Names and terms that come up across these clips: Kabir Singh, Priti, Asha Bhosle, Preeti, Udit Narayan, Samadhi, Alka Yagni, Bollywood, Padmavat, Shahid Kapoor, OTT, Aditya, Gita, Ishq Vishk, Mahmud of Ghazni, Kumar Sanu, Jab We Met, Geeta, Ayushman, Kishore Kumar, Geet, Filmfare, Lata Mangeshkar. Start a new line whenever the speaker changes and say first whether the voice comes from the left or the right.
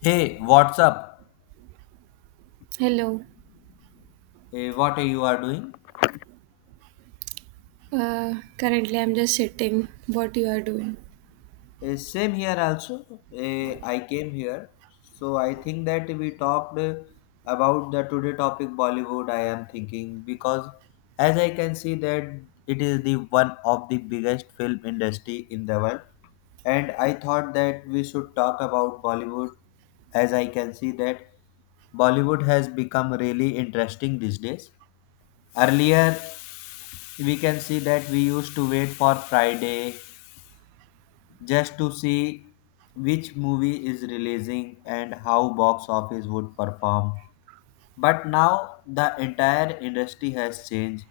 left: Hey, what's up?
right: Hello.
left: What are you are doing?
right: Currently, I'm just sitting. What you are doing?
left: Same here also. I came here, so I think that we talked about the today topic Bollywood. I am thinking because as I can see that it is the one of the biggest film industry in the world, and I thought that we should talk about Bollywood. As I can see that Bollywood has become really interesting these days. Earlier, we can see that we used to wait for Friday just to see which movie is releasing and how box office would perform. But now the entire industry has changed.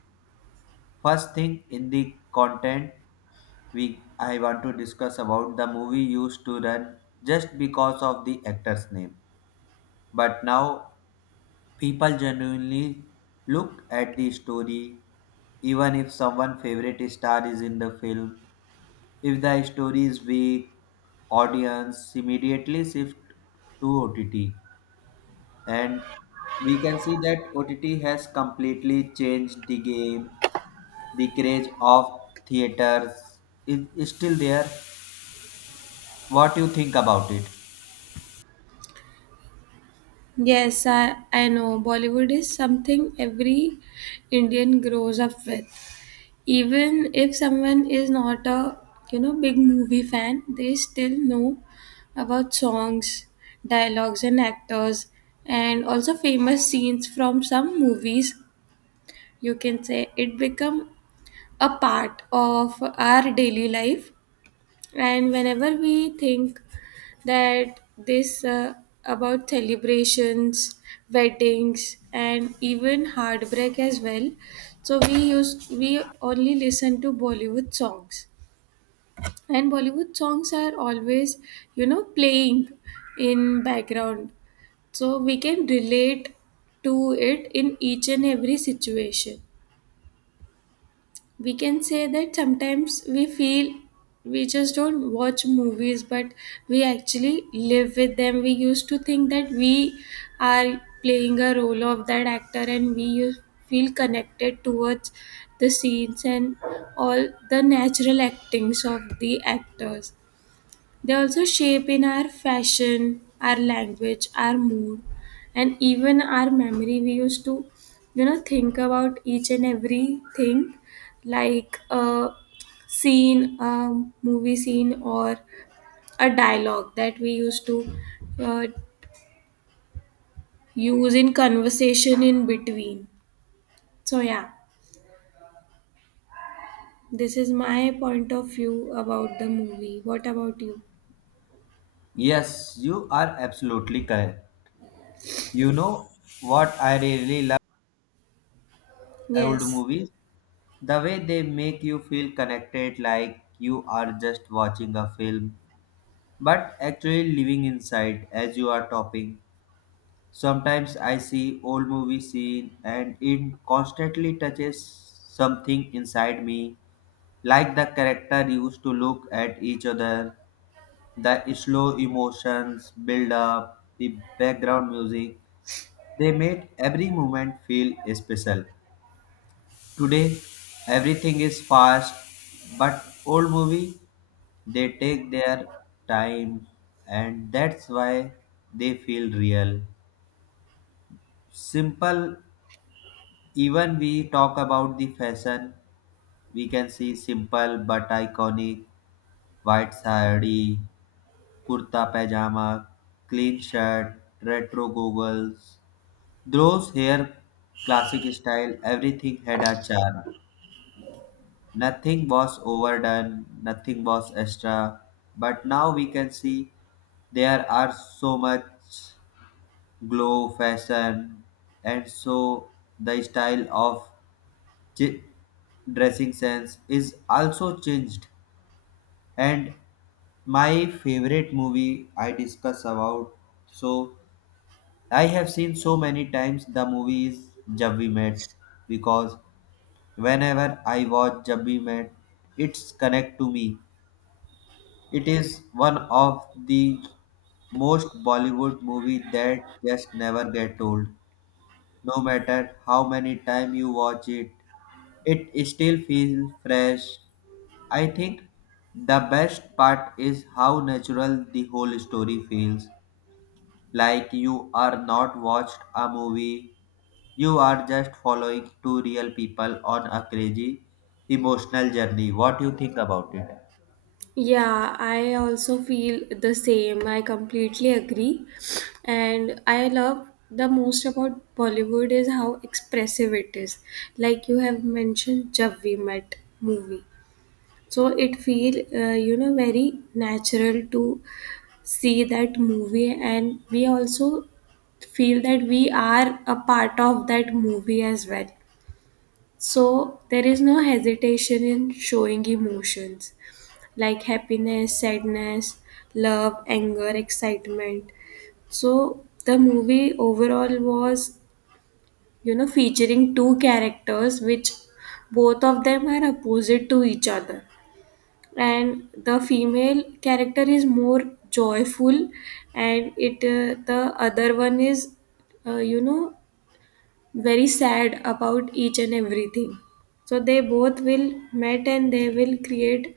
left: First thing in the content we I want to discuss about the movie used to run just because of the actor's name. But now people genuinely look at the story even if someone favorite star is in the film. If the story is weak, audience immediately shift to OTT, and we can see that OTT has completely changed the game. The craze of theaters is still there. What you think about it?
right: Yes, I know Bollywood is something every Indian grows up with. Even if someone is not a big movie fan, they still know about songs, dialogues, and actors, and also famous scenes from some movies. You can say it become a part of our daily life, and whenever we think that this about celebrations weddings and even heartbreak as well, so we only listen to bollywood songs, and bollywood songs are always playing in background, so we can relate to it in each and every situation. We can say that sometimes we feel we just don't watch movies, but we actually live with them. We used to think that we are playing a role of that actor, and feel connected towards the scenes and all the natural actings of the actors. They also shape in our fashion, our language, our mood, and even our memory. We used to think about each and everything, like a scene, a movie scene, or a dialogue that we used to uh, use in conversation in between. So yeah, this is my point of view about the movie. What about you?
left: Yes, you are absolutely correct. You know what I really love old
right: Yes.
left: movies? The way they make you feel connected like you are just watching a film but actually living inside as you are talking. Sometimes I see old movie scene and it constantly touches something inside me, like the character used to look at each other, the slow emotions build up, the background music. They made every moment feel special. Today, everything is fast, but old movie they take their time, and that's why they feel real. Simple, even we talk about the fashion, we can see simple but iconic white sari, kurta pajama, clean shirt, retro goggles. Those hair, classic style, everything had a charm. Nothing was overdone, nothing was extra, but now we can see there are so much glow fashion, and so the style of ch- dressing sense is also changed. And my favorite movie I discuss about, so I have seen so many times, the movie is Jab We Met, because whenever I watch Jab We Met, it's connect to me. It is one of the most Bollywood movie that just never get old. No matter how many time you watch it, it still feels fresh. I think the best part is how natural the whole story feels. Like you are not watched a movie, you are just following two real people on a crazy emotional journey. What do you think about it?
right: Yeah, I also feel the same. I completely agree. And I love the most about Bollywood is how expressive it is. Like you have mentioned Jab We Met movie. So it feel very natural to see that movie, and we also feel that we are a part of that movie as well. So there is no hesitation in showing emotions like happiness, sadness, love, anger, excitement. So the movie overall was featuring two characters which both of them are opposite to each other. And the female character is more joyful, and it the other one is, uh, you know, very sad about each and everything. So they both will met, and they will create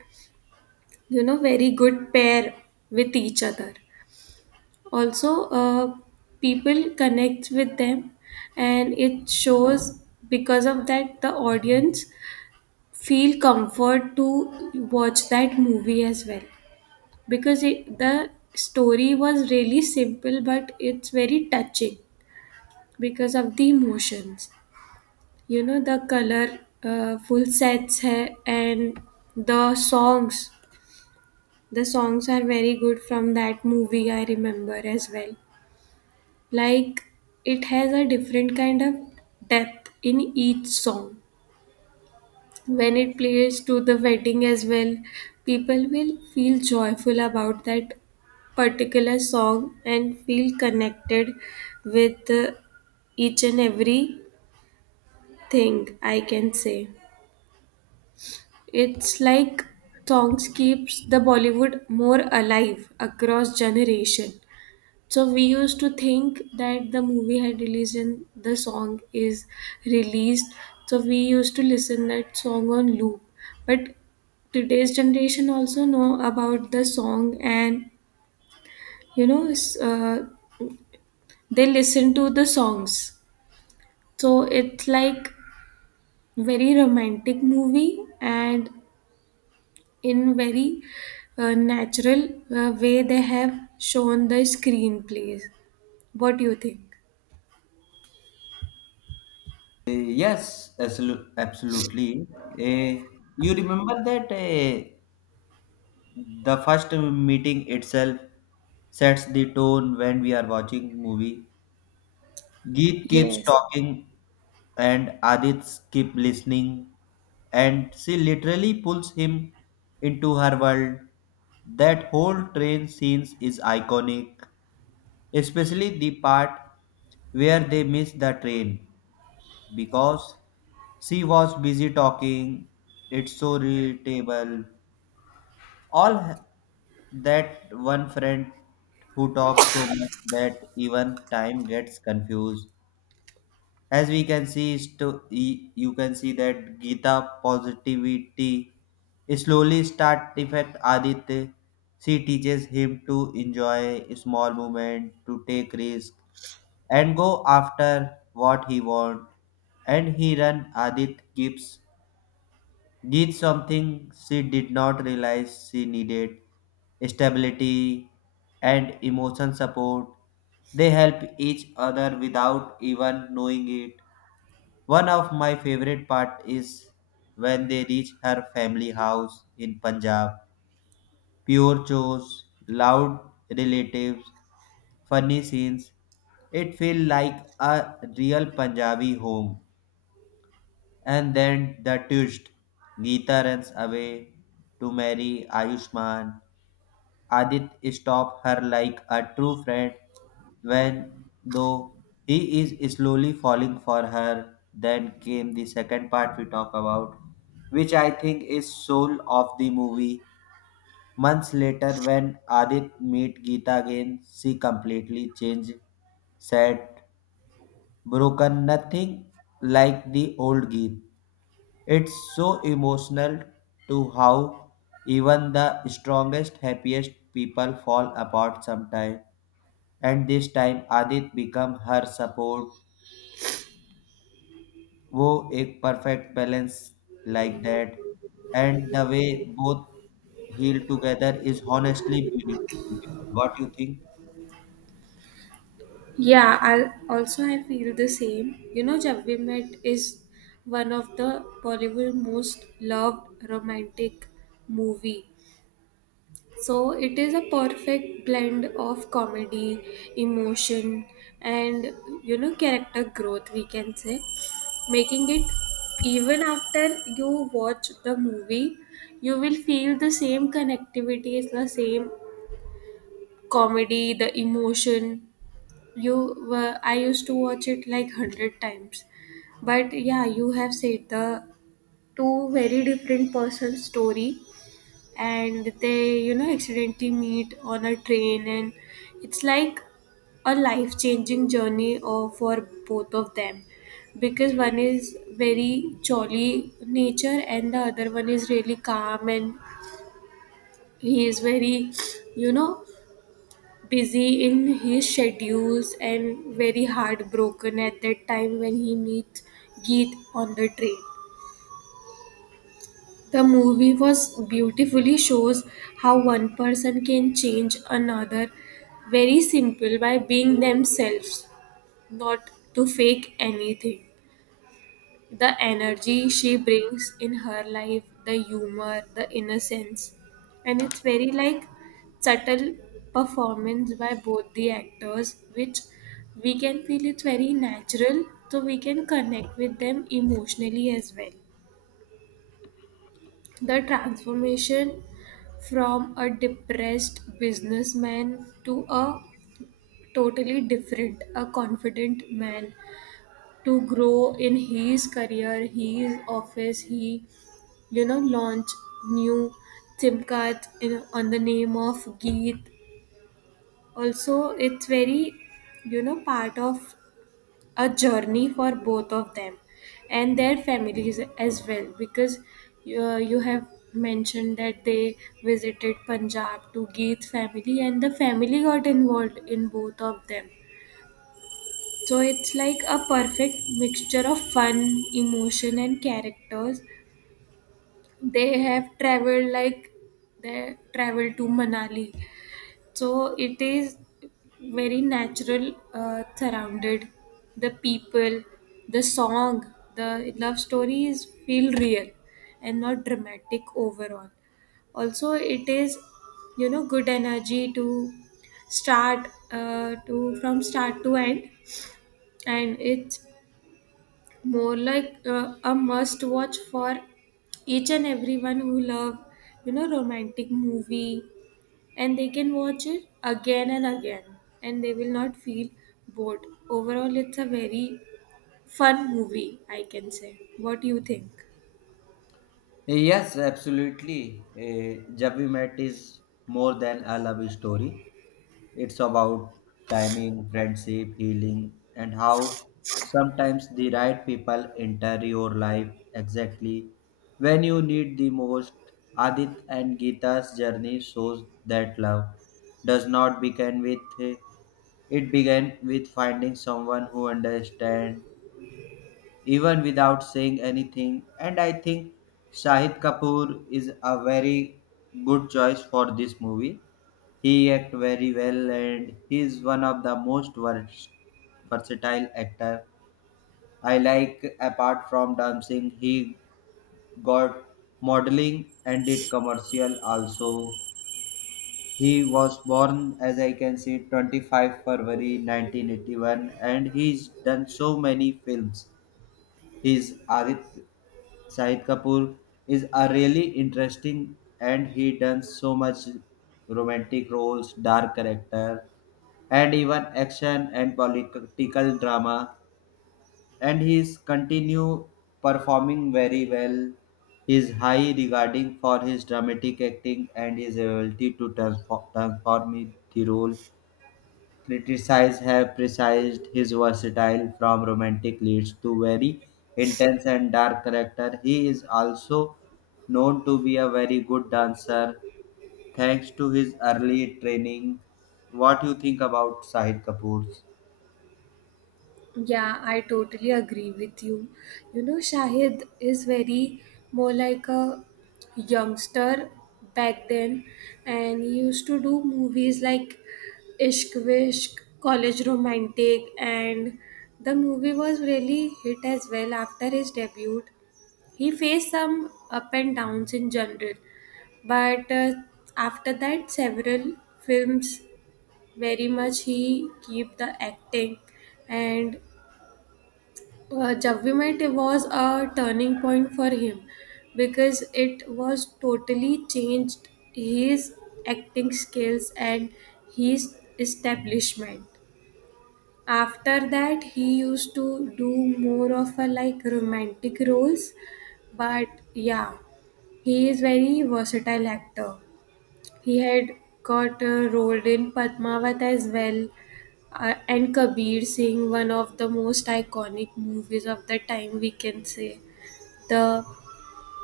right: very good pair with each other. Also, people connect with them, and it shows. Because of that, the audience feel comfort to watch that movie as well, because the story was really simple, but it's very touching because of the emotions, the color, full sets hai, and the songs. The songs are very good from that movie, I remember as well. Like, it has a different kind of depth in each song. When it plays to the wedding as well, people will feel joyful about that particular song and feel connected with each and every thing, I can say. It's like songs keeps the Bollywood more alive across generation. So we used to think that the movie had released and the song is released. So we used to listen that song on loop. But today's generation also know about the song, and you know s- uh, they listen to the songs. So it's like very romantic movie, and in very natural way they have shown the screenplays. What do you think?
left: Yes, absolutely. You remember that the first meeting itself sets the tone when we are watching movie. Geet keeps
right: Yes.
left: talking, and Adit keep listening, and she literally pulls him into her world. That whole train scenes is iconic, especially the part where they miss the train, because she was busy talking. It's so relatable. All h- that one friend who talks so much that even time gets confused. As we can see, you can see that Gita positivity slowly start affect Aditya. She teaches him to enjoy small moment, to take risk, and go after what he want, and he run Adit gibbs did something she did not realize she needed: stability and emotion support. They help each other without even knowing it. One of my favorite part is when they reach her family house in Punjab, pure chores, loud relatives, funny scenes. It felt like a real Punjabi home. And then the twist. Geeta runs away to marry Ayushman. Adit stops her like a true friend when though he is slowly falling for her. Then came the second part we talk about, which I think is soul of the movie. Months later, when Adit meet Geeta again, she completely changed, sad, broken, nothing like the old Geet. It's so emotional to how even the strongest, happiest people fall apart sometime. And this time Adit become her support. वो एक perfect balance like that. And the way both heal together is honestly beautiful. What do you think?
right: Yeah, I feel the same. You know, Jab We Met is one of the Bollywood most loved romantic movie. So it is a perfect blend of comedy, emotion, and character growth. We can say, making it even after you watch the movie, you will feel the same connectivity, is the same comedy, the emotion. You were I used to watch it like 100 times, but yeah, you have said the two very different person story, and they accidentally meet on a train, and it's like a life changing journey for both of them, because one is very jolly nature and the other one is really calm, and he is very you know busy in his schedules and very heartbroken at that time when he meets Geet on the train. The movie was beautifully shows how one person can change another very simple by being themselves, not to fake anything. The energy she brings in her life, the humor, the innocence, and it's very like subtle performance by both the actors, which we can feel it's very natural, so we can connect with them emotionally as well. The transformation from a depressed businessman to a totally different, a confident man, to grow in his career, his office, he launch new SIM card in on the name of geet. Also, it's very part of a journey for both of them and their families as well, because you have mentioned that they visited punjab to geet's family, and the family got involved in both of them. So it's like a perfect mixture of fun, emotion, and characters. They have traveled like they traveled to manali. So it is very natural, surrounded the people, the song, the love stories feel real and not dramatic overall. Also, it is good energy to start, to from start to end. And it's more like a must watch for each and everyone who love romantic movie, and they can watch it again and again, and they will not feel bored. Overall, it's a very fun movie, I can say. What do you think?
left: Yes, absolutely. Jab We Met is more than a love story. It's about timing, friendship, healing, and how sometimes the right people enter your life exactly when you need the most. Adit and Gita's journey shows that love does not begin with it began with finding someone who understands even without saying anything. And I think Shahid Kapoor is a very good choice for this movie. He act very well, and he is one of the most versatile actor. I like apart from dancing, he got modeling and did commercial also. He was born, as I can see, 25 February 1981, and he's done so many films. His Adit Shahid Kapoor is a really interesting, and he does so much romantic roles, dark character, and even action and political drama. And he's continue performing very well. His high regarding for his dramatic acting and his ability to transform the role. Criticized Have criticized his versatile from romantic leads to very intense and dark character. He is also known to be a very good dancer thanks to his early training. What you think about Shahid Kapoor's?
right: Yeah, I totally agree with you. You know, shahid is very more like a youngster back then, and he used to do movies like Ishq Vishk, College Romantic, and the movie was really hit as well after his debut. He faced some up and downs in general, but after that, several films very much he keep the acting, and Jab We Met was a turning point for him, because it was totally changed his acting skills and his establishment. After that, he used to do more of a like romantic roles, but yeah, he is very versatile actor. He had got a role in Padmavat as well, and Kabir Singh one of the most iconic movies of the time, we can say. The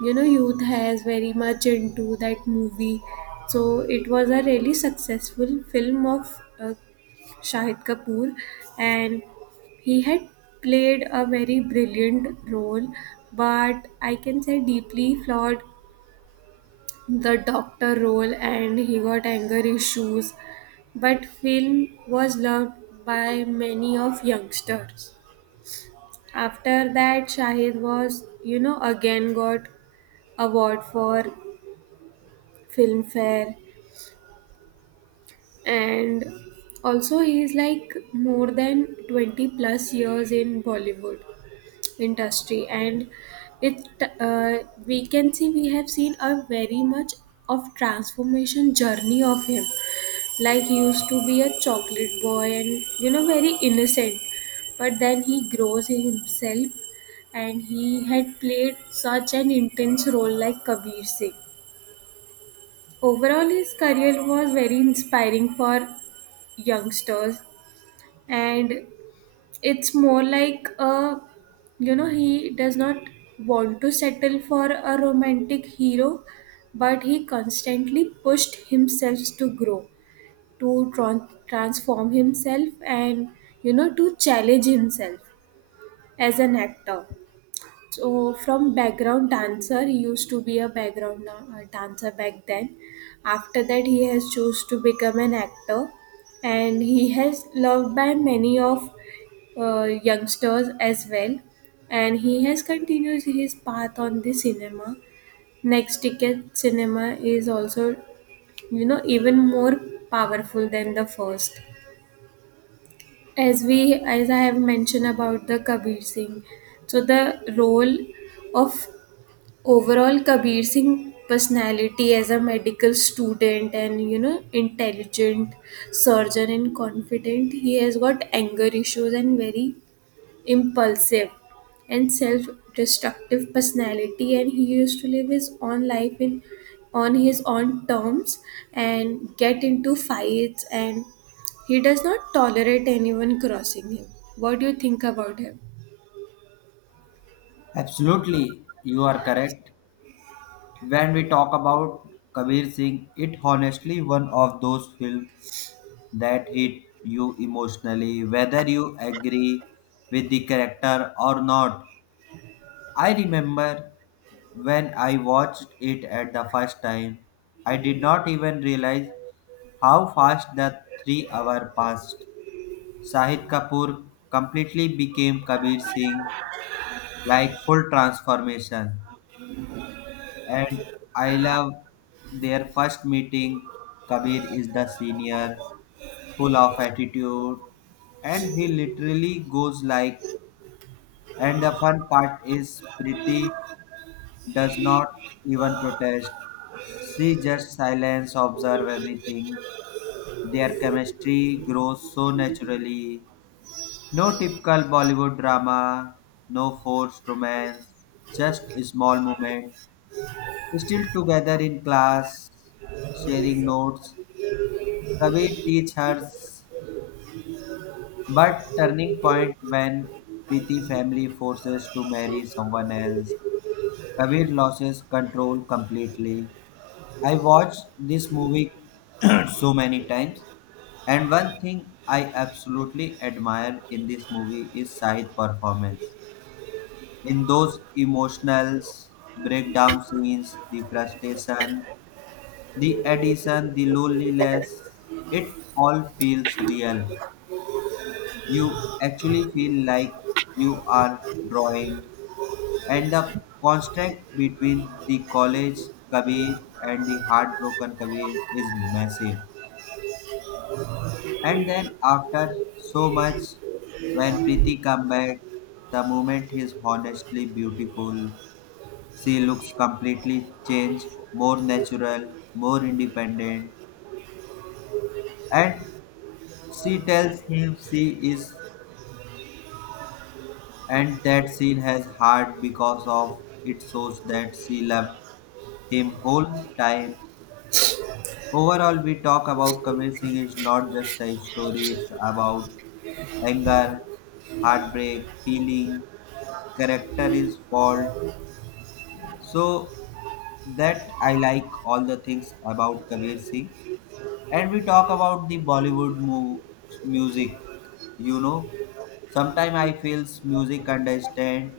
right: youth has very much into that movie, so it was a really successful film of Shahid Kapoor, and he had played a very brilliant role, but I can say deeply flawed the doctor role, and he got anger issues. But film was loved by many of youngsters. After that, Shahid was again got award for Filmfare, and also he is like more than 20 plus years in Bollywood industry. And it uh, we can see we have seen a very much of transformation journey of him. Like he used to be a chocolate boy and very innocent, but then he grows in himself, and he had played such an intense role like Kabir Singh. Overall, his career was very inspiring for youngsters. And it's more like a, he does not want to settle for a romantic hero, but he constantly pushed himself to grow, to transform himself, and to challenge himself as an actor. So from background dancer, he used to be a background dancer back then. After that, he has chose to become an actor, and he has loved by many of youngsters as well, and he has continued his path on the cinema. Next Ticket Cinema is also even more powerful than the first. As I have mentioned about the Kabir Singh, so the role of overall Kabir Singh personality as a medical student, and intelligent surgeon and confident, he has got anger issues, and very impulsive and self destructive personality. And he used to live his own life in on his own terms, and get into fights, and he does not tolerate anyone crossing him. What do you think about him?
left: Absolutely, you are correct. When we talk about Kabir Singh, it honestly one of those films that hit you emotionally, whether you agree with the character or not. I remember when I watched it at the first time, I did not even realize how fast the 3 hour passed. Shahid Kapoor completely became Kabir Singh, like full transformation. And I love their first meeting. Kabir is the senior, full of attitude, and he literally goes like, and the fun part is Priti does not even protest. She just silence, observe everything. Their chemistry grows so naturally. No typical Bollywood drama, no forced romance, just a small moment. Still together in class, sharing notes. Kabir teach her, but turning point when Preeti family forces to marry someone else. Kabir loses control completely. I watched this movie so many times. And one thing I absolutely admire in this movie is Sahid performance. In those emotional breakdown scenes, the frustration, the addition, the loneliness, it all feels real. You actually feel like you are drawing, and the contrast between the college Kabir and the heartbroken Kabir is massive. And then after so much, when Preeti come back, the moment is honestly beautiful. She looks completely changed, more natural, more independent, and she tells him she is, and that scene has heart because of it shows that she loved him whole time. Overall, we talk about Kabir Singh is not just a story; it's about anger, heartbreak, healing, character is fault. So that I like all the things about Kabir Singh. And we talk about the Bollywood music. you know Sometimes I feels music understand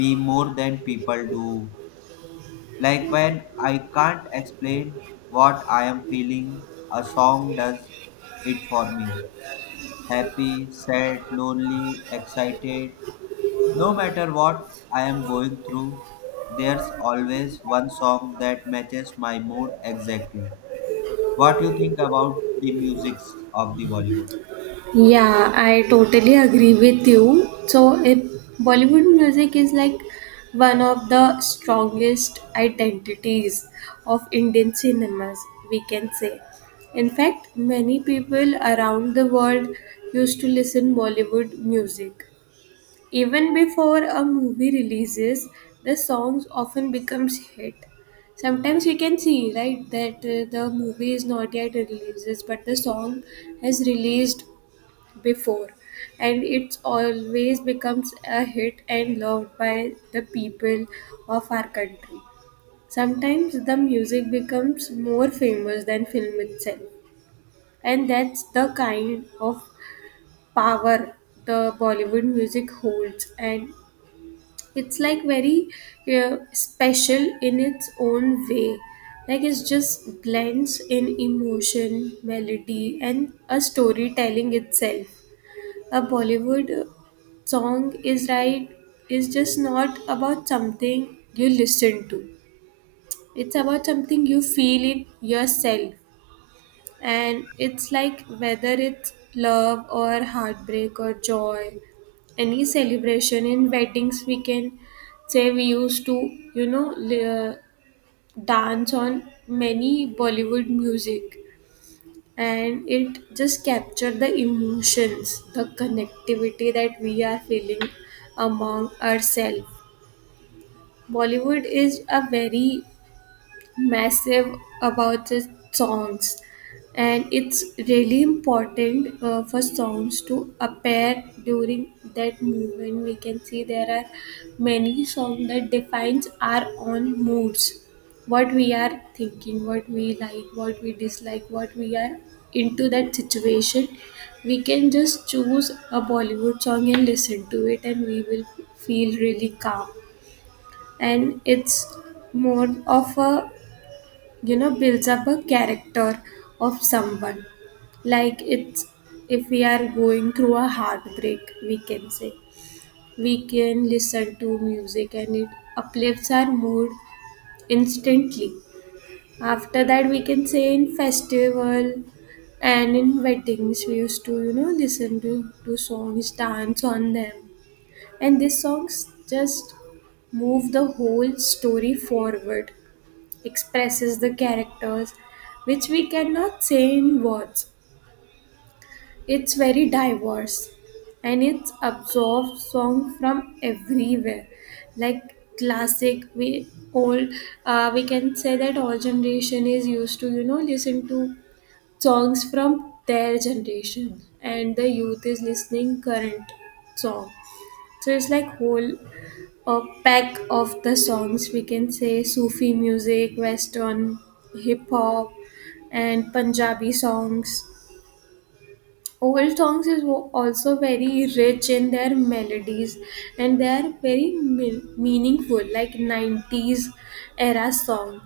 left: me more than people do. Like when I can't explain what I am feeling, a song does it for me. Happy, sad, lonely, excited, no matter what I am going through, there's always one song that matches my mood exactly. What do you think about the musics of the Bollywood?
right: Yeah, I totally agree with you. So, if Bollywood music is like one of the strongest identities of Indian cinemas, we can say. In fact, many people around the world used to listen Bollywood music. Even before a movie releases, the songs often becomes hit. Sometimes we can see, right, that the movie is not yet releases, but the song has released before, and it's always becomes a hit, and loved by the people of our country. Sometimes the music becomes more famous than film itself, and that's the kind of power the Bollywood music holds. And it's like very special in its own way. Like it just blends in emotion, melody, and a storytelling itself. A Bollywood song is, right, is just not about something you listen to. It's about something you feel it yourself. And it's like whether it's love or heartbreak or joy, any celebration in weddings, we can say, we used to, you know, li- uh, dance on many Bollywood music, and it just captured the emotions, the connectivity, that we are feeling among ourselves. Bollywood is a very massive about the songs, and it's really important, for songs to appear during that movement. We can see there are many songs that defines our own moods, what we are thinking, what we like, what we dislike, what we are into that situation. We can just choose a Bollywood song and listen to it, and we will feel really calm. And it's more of a, builds up a character of someone, like it's, if we are going through a heartbreak, we can say we can listen to music, and it uplifts our mood instantly. After that, we can say in festival and in weddings, we used to listen to, songs, dance on them, and these songs just move the whole story forward, expresses the characters, which we cannot say in words. It's very diverse, and it absorbs song from everywhere, like classic, we old. We can say that all generation is used to listen to songs from their generation, and the youth is listening current song. So it's like whole a pack of the songs, we can say Sufi music, Western, hip hop, and Punjabi songs. Old songs is also very rich in their melodies, and they are very meaningful, like 90s era song.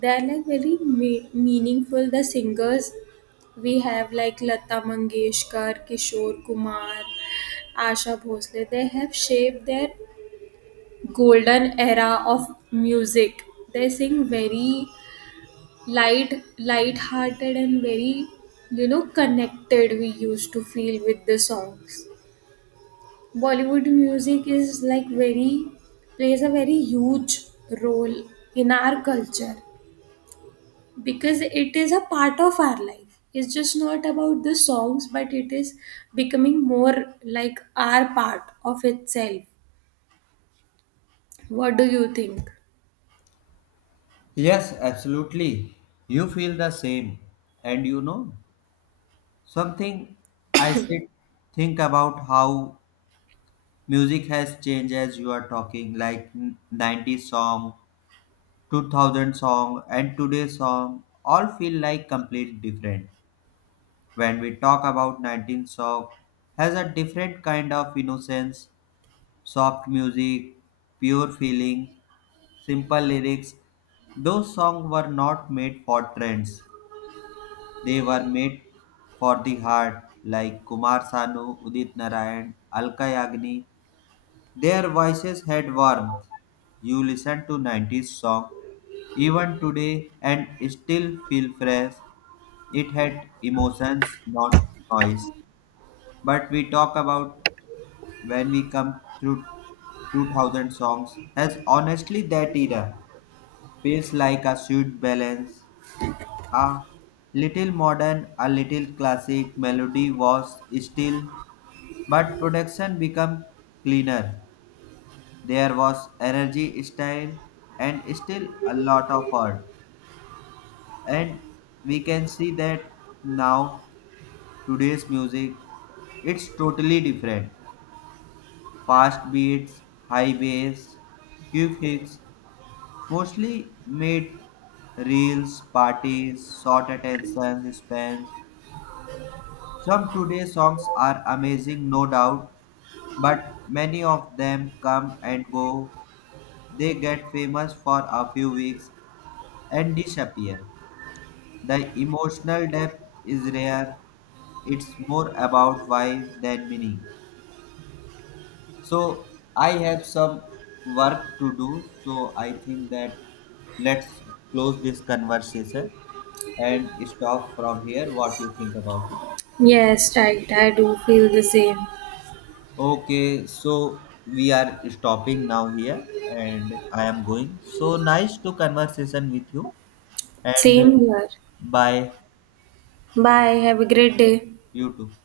right: They are like very meaningful. The singers we have like Lata Mangeshkar, Kishore Kumar, Asha Bhosle, they have shaped their golden era of music. They sing very light, light-hearted, and very connected. We used to feel with the songs. Bollywood music is like very plays a very huge role in our culture, because it is a part of our life. It's just not about the songs, but it is becoming more like our part of itself. What do you think?
left: Yes, absolutely. You feel the same. And something I said, think about how music has changed as you are talking, like 90s song, 2000 song, and today's song all feel like complete different. When we talk about 19 song, has a different kind of innocence, soft music, pure feeling, simple lyrics. Those songs were not made for trends. They were made for the heart, like Kumar Sanu, Udit Narayan, Alka Yagni. Their voices had warmth. You listen to 90s song even today and still feel fresh. It had emotions, not noise. But we talk about when we come through 2000 songs, as honestly that era feels like a sweet balance. A little modern, a little classic, melody was still, but production became cleaner. There was energy, style, and still a lot of art. And we can see that now today's music it's totally different. Fast beats, high bass, quick hits, mostly made reels, parties, short attention spans. Some today songs are amazing, no doubt, but many of them come and go. They get famous for a few weeks and disappear. The emotional depth is rare. It's more about vibe than meaning. So I have some work to do. So I think that let's close this conversation and stop from here. What you think about it?
right: Yes, right. I do feel the same.
left: Okay, so we are stopping now here, and I am going. So nice to conversation with you, and
right: Same here.
left: bye,
right: Bye. Have a great day.
left: you too.